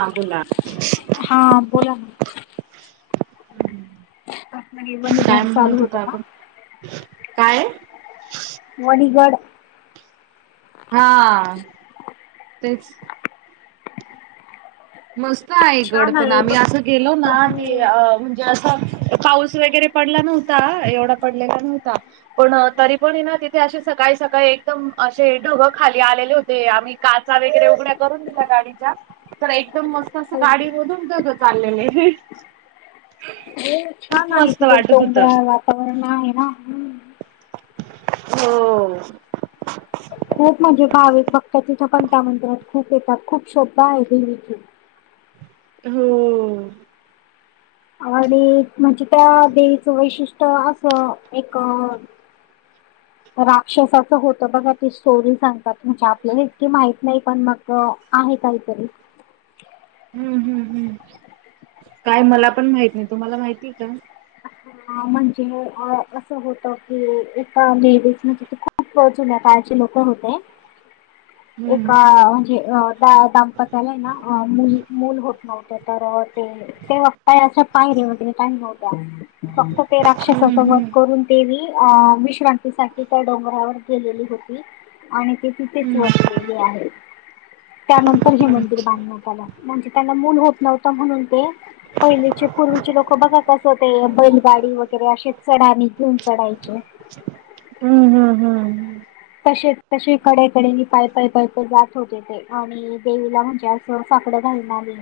हा बोला [inaudible] हा बोला ना आपलं [inaudible] काय वणीगड चालू म्हणत होत होता ना आपण? काय? [inaudible] वणीगड हा... तेच, मस्त आहे गड छान पण आहे आम्ही बघ असं गेलो हो ना ते हो म्हणजे असं. पाऊस वगैरे पडला नव्हता. एवढा पडलेला नव्हता. पण तरी पण ना तिथे असे सकाळी, सकाळी एकदम असे ढगं खाली आलेले होते. आम्ही काचा वगैरे उघड्या [unintelligible] करून दिल्या गाडीच्या तर एक एकदम मस्त अस हो गाडीमधून ढगं चाललेले. हो छान खूप आहे मस्त तिकडे वाटत होत डोंगराळ वातावरण आहे ना. हो... [inaudible] खूप म्हणजे भाविक भक्त तिथं पण त्या मंदिरात खूप येतात खूप श्रद्धा आहे देवीची. हो आणि म्हणजे त्या देवीचं वैशिष्ट्य असं एक [inaudible] राक्षसाचं होतं बघा ती स्टोरी सांगतात म्हणजे आपल्याला इतकी माहित नाही पण मग, तर आहे काहीतरी हम्म हम्म हम्म काय मला पण माहित नाही तुम्हाला माहिती का? हा म्हणजे असं होत की एका लेडीज तिथ खूप वच्या जुन्या काळचे लोक होते, [unintelligible] एक हम्म म्हणजे अ द दांपत्याला ना मूल होत नव्हतं. तर ते काय [unintelligible] पायरीे मग ति काय नव्हत्या. फक्त ते राक्षसाच हम्म वध हम्म करून ते देवी अ विश्रांतीसाठी त्या डोंगरावर गेलेली होती. आणि ते तिथेच हम्म वसलेले आहे त्यानंतर हे मंदिर अच्छा. बांधण्यात आलं. म्हणजे त्यांना मूल होत नव्हतं म्हणून ते पहिलीचे पूर्वीचे लोक बघा कस होते? अशी गांडी वगैरें असेचं चढां घेऊन चढायंचे हम्मं हम्मं हम्मं तसे तसे कडेकडे पाय पाय पाय प जातं होतें ते आणि देवीलां म्हणजे साकडं घालूंन आली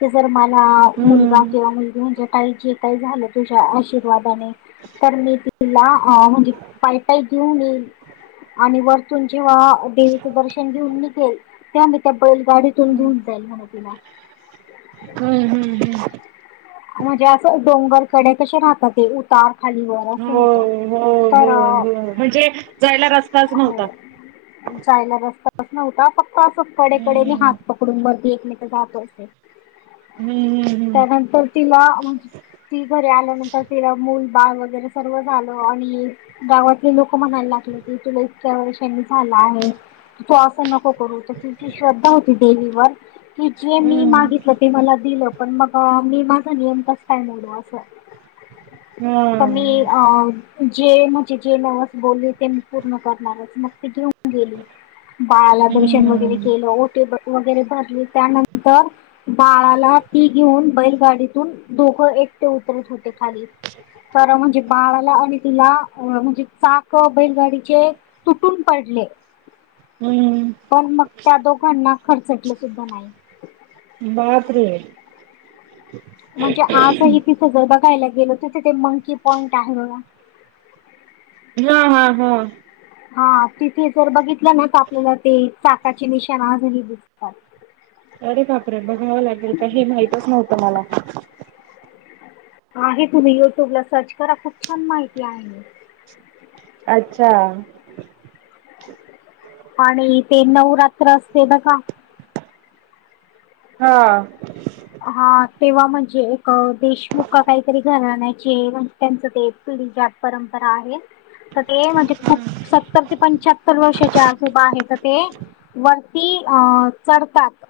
की जर मलां मुलगां हम्म किंवा मुलंगी म्हणजे कांहीं जे आई झालं तुझ्यां आशीर्वादानेच तरं मी तिलां म्हणजे पाय पाय घेऊन येईल आणि वरतूंन जेव्हां देवीचं दर्शन घेऊनचं येईल त्यांनी त्यां बैलगांडीतून हम्म घेऊन जाईलं म्हंणा तिलां हम्म हम्म [unintelligible] म्हणजे असं डोंगरकंडे कसें राहतांत ते उतार खांलीवर असं होतं हम्मं तर हम्मं अ, हम्मं म्हणजे जायलां रस्ता हो जायलां रस्ता बसं नव्हतां फक्तं असं कडेकडे नाहीं हांत हम्म पकडूंन मरती एकमेक जातो असे हम्म त्यानंतर तिलां म्हंण ती घरी आल्यानंतर तिलां मूलं बाळं वगैरें सर्व झालं आणि गांवातले लोकं म्हणांयला लागले की तुलां इतक्यां वर्षांनीं झालां आहे तु असं नको करूं तिची श्रद्धा होती देवीवर की जे मी हम्म मागितलं ती नी मलां दिलं पणं मंग मी माझां नियंम असां कायं मोडू असं ते मी हम्म अ जे म्हणजे जे नव्हस बोलली ते मी पूर्ण करणांरचं मंग ते घेऊन गेलीं बाळांला दर्शन वगैरें हम्म हम्म केलं ओटी वगैरें भरली त्यांनंतर बाळांला मी घेऊन बैलगांडीतूंन दोघं एकटे उतरतं होते खांली तरं म्हणजे बाळांला आणि तिलां म्हणजे चाकं बैलगांडी चे तुंटूनं पडलें हम्म पणं मंग त्यां दोघांना खर्चटलं सुद्धां नाहीं बापरे म्हणजे आजही तिथं जरं बघायलां गेलो तरं तिथे मंकी पॉईंट आहे बघां हां हां हां हां तिथे जरं बघितलं नां तरं आपल्यांला ते चाकाची निशांणा आजही दिसतांत अरे बापरे बघावं लागेलं कांहीं माहितचं नव्हतं मला आहे तुम्हीं युट्यूब लां सर्व करां खूंप छान माहिती आहे अच्छा आणि ते नवरांत्रात केलं कां हां हां तेंव्हा म्हणजे एक देशमुखं कांहीतरी घरांण आहे जे वकत्यांत ते पुली ज्यां परंपरा आहेत तरं ते म्हणजे खूंप सत्तर ते पंच्याहत्तर वर्षांच्या आजोबां आहेतं ते वरती चढतांत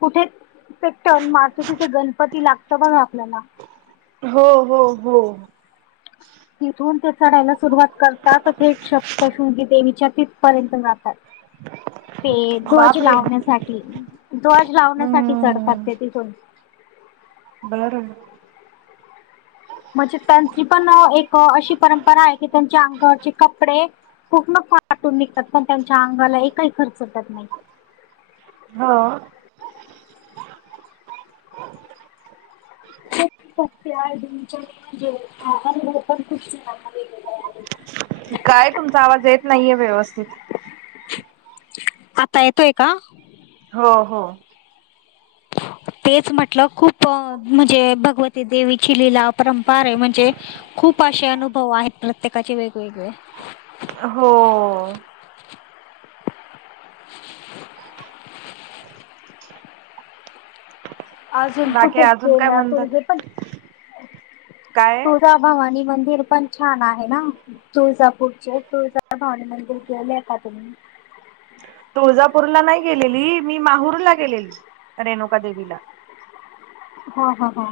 कुठे कुठे टंण मारता जिथे तिथे गणपती लागतं बघं आपल्यालां हो हो हो तिथूंन ते चढायलां सुरुवांत करतांत थेटं सप्तशृंगी देवीच्यां तिथंपर्यंतं जातांत ते ध्वजं बापरे लावण्यांसाठी ध्वजं लावण्यांसाठी चढतातं हम्म ते तिथूंन बरं म्हणजे त्यांची पणं एक अशी परंपरा आहे की त्यांच्या अंगावरचे कपडे पूर्णफांटून निघतांत पणं त्यांच्या अंगाला एक कांहीं खर्च टंत नाहीं होव फ म्हणजे पण खूप [unintelligible] कायं तुमचां आवांज येतं नाहीये व्यवस्थितं आता येतोयं कां हो हो. [inaudible] [unintelligible] तेच म्हटलं खूप म्हणजे भगवती देवीची लीला परंपार आहे म्हणजे खूप असे अनुभव आहेत प्रत्येकाचे वेगवेगळे. हो. [inaudible] अजून बाकी कुठे अजून काय केलं म्हणतात तुझे पण काय तुळजा भवानी मंदिर पण छान आहे ना. तुळजापूरचे तुळजाभवानी मंदिर गेले का तुम्ही? तुळजापूरला नाही गेलेली मी माहूर ला गेलेली रेणुका देवीला. ह ह ह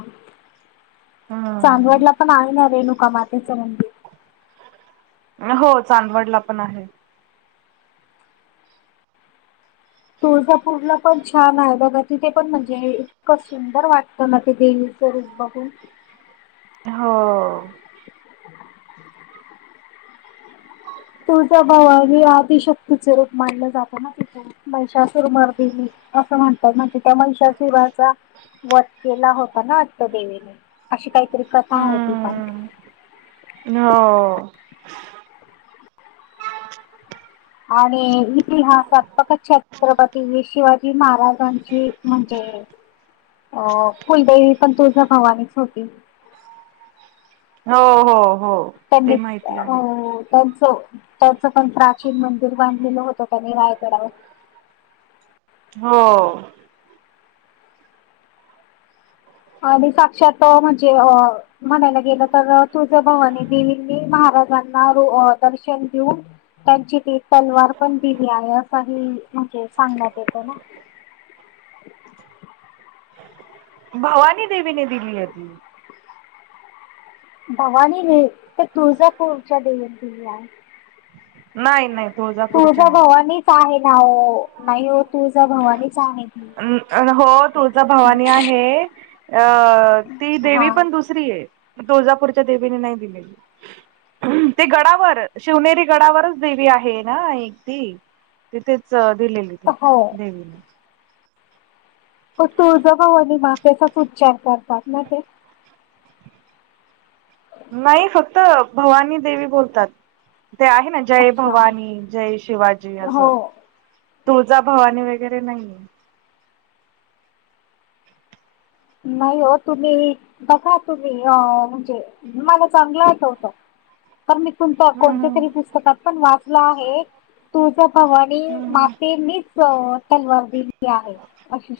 हम्म चांदवडला पण आहे ना रेणुका मातेचं मंदिर. अहो चांदवडला पण आहे. तुळजापूरला पण छान आहे बघा तिथे पण म्हणजे इतकं सुंदर वाटतं ना ते देवीचं रूप बघून. हो. तुझा भावा हे आदिशक्तीचे रूप मानलं जातं ना तिथ. महिश सुरमर दिली असं म्हणतात म्हणजे त्या महिशा शभचा वध केला होता ना. दे अशी काहीतरी कसा होती पण हम्म हो. आणि इतिहासात फत छत्रपती शिवाजी महाराजांची म्हणजे अ कुलदेवी पण तुळजाभवानीच होती. हो हो. त्यांनी ते माहिती आहे अं त्यांच त्यांचं पण प्राचीन मंदिर बांधलेलं होतं त्यांनी रायगडावर. हो. आणि साक्षात म्हणजे अ म्हणायला गेलं तर तुळजाभवानी देवींनी महाराजांना दर्शन देऊन त्यांची ती तलवार पण दिली आहे असं ह म्हजे सांगण्यात येत ना. भवानी देवीने दिली होती. भवानी हे ते तुळजापूरच्या देवीने दिली आहे. नाही नाही तुळजा तुळजा भवानीच आहे ना हो नाही हो तुळजा भवानीच आहे. ती. अं न हो तुळचा भवानी आहे अ ती हा देवी पण दुसरी रीय तुळजापूरच्या देवीने नाही दिलेली. ते गडावर शिवनेरी गडावरच देवी आहे ना एकटी तिथेच दिलेली ती हो देवीने. तुळजाभवानी मातेचाच उच्चार करतात ना ते. नाही फक्त भवानी देवी बोलतात ते आहे ना. जय अच्छा भवानी जय शिवाजी हो असं तुळजा भवानी वगैरे नाहीे. नाही हो तुम्ही बघा तुम्ही अ म्हणजे मला चांगलं आठवत. कारण मी तुम हम्म कोणत्या हम्म तरी पुस्तकात पण वाचला आहे. तुळजाभवानी हम्म हम्म. मातेंनीच तलवार दिली आहे अशी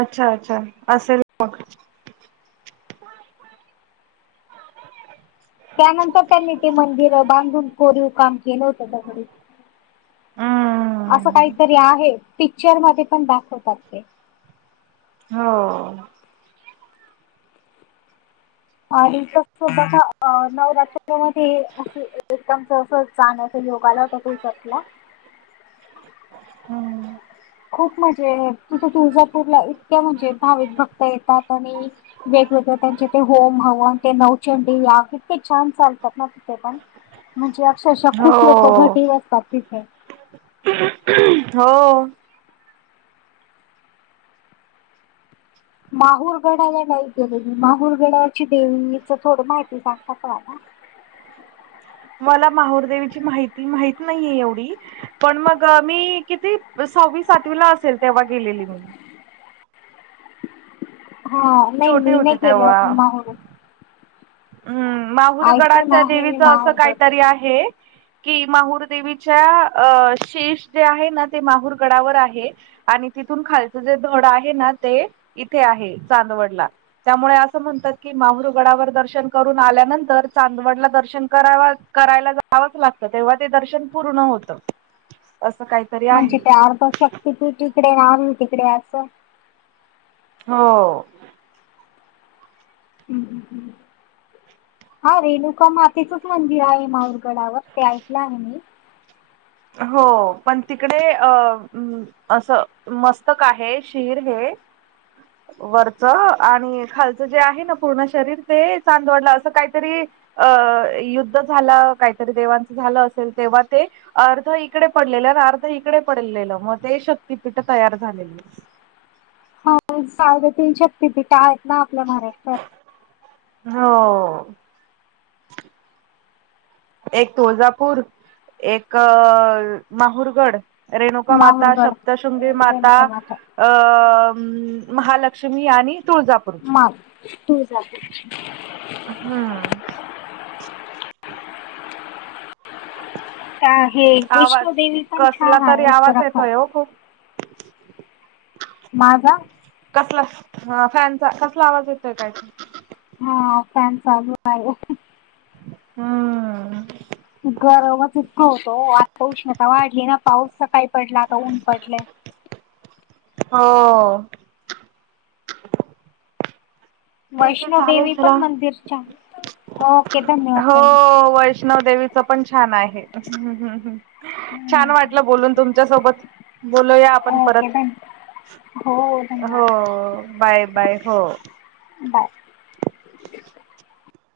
अच्छा अच्छा असेल मग. त्यानंतर त्यांनी ते मंदिर बांधून कोरीव काम केलं होत दगडी. हम्म. असं काहीतरी आहे पिक्चर मध्ये पण दाखवतात ते. हो. [unintelligible] जाण्याचा योग आला होता तुळजापुरला. हम्म. खूप म्हणजे तिथं तुळजापूरला इतक्या म्हणजे भाविक भक्त येतात आणि वेगवेगळे त्यांचे ते होम हवन ते नवचंडी याग किती छान चालतात ना तिथे पण. म्हणजे अक्षरशः खूप हो लोक घटीव असतात तिथे. [unintelligible] हो माहुरगडाला नाही गेले मी माहुरगडाची देवीच थोड माहिती सांगता काय आता. मला माहुरदेवीची माहिती माहित नाहीये एवढी. पण मग मी किती सहावी सातवी ला असेल तेव्हा गेलेली मग. हा नाही छोटे मी होते नाही केलं तेव्हा असं माहूर हम्म ऐकून माहुरगडाच्या आहे मी देवीच असं माहूरगड काहीतरी आहे. कि माहूर देवीच्या अ शेष जे आहे ना ते माहूर गडावर आहे. आणि तिथून खालचं जे धड आहे ना ते इथे आहे चांदवडला. त्यामुळे असं म्हणतात की माहूर गडावर दर्शन दर्शन करून आल्यानंतर चांदवडला दर्शन करा करायला जावंच लागतं तेव्हा ते दर्शन पूर्ण होत त असं काय म्हणजे ते अर्थशक्ती पीठ इकडे राहुर तिकडे असं हो. हम्म हम्म हम. हा रेणुका मातेचंच मंदिर आहे माऊरगडावर ते ऐकलं आहे मी. हो पण तिकडे अ असं मस्तक आहे शीर हे वरच आणि खालचं जे आहे ना पूर्ण शरीर ते चांदवडलं अस काहीतरी अं युद्ध झाला काहीतरी देवांचं झालं असेल तेव्हा ते अर्ध इकडे पडलेले आणि अर्ध इकडे पडलेलं मग ते शक्ततीपीठ तयार झालेलं. साडे तीन शक्ती पीठ आहेत ना आपल्या महाराष्ट्रात. हो. एक तुळजापूर एक माहुरगड रेणुका माता माहुरगड सप्तशृंगी माता रेणुकामाता अ महालक्ष्मी आणि तुळजापूर. मा ऊ तुळजापूर. हम्म. [inaudible] का हे आवाज वैष्णोदेवी पण कसला छान आहे तरी आवाज उत्तराखंड. येतोय हो खूप माझा कसला ह फॅनचा कसला आवाज येतोय काय हा फॅन चालू आहे. ह गरमच इतकं होतो आता उष्णता वाढली ना पाऊस सकाळी पडला आता ऊन पडलंय. हो. ठीक आहे चालेल वैष्णोदेवी चला पण मंदिर छान ओके धन्यवाद हो ताई वैष्णव देेवी च पण छान आहे. छान वाटलं बोलून तुमच्या सोबत बोलूया आपण परत. ओके धन्यवाद हो. हो धन्यवाद बाय बाय हो. बाय.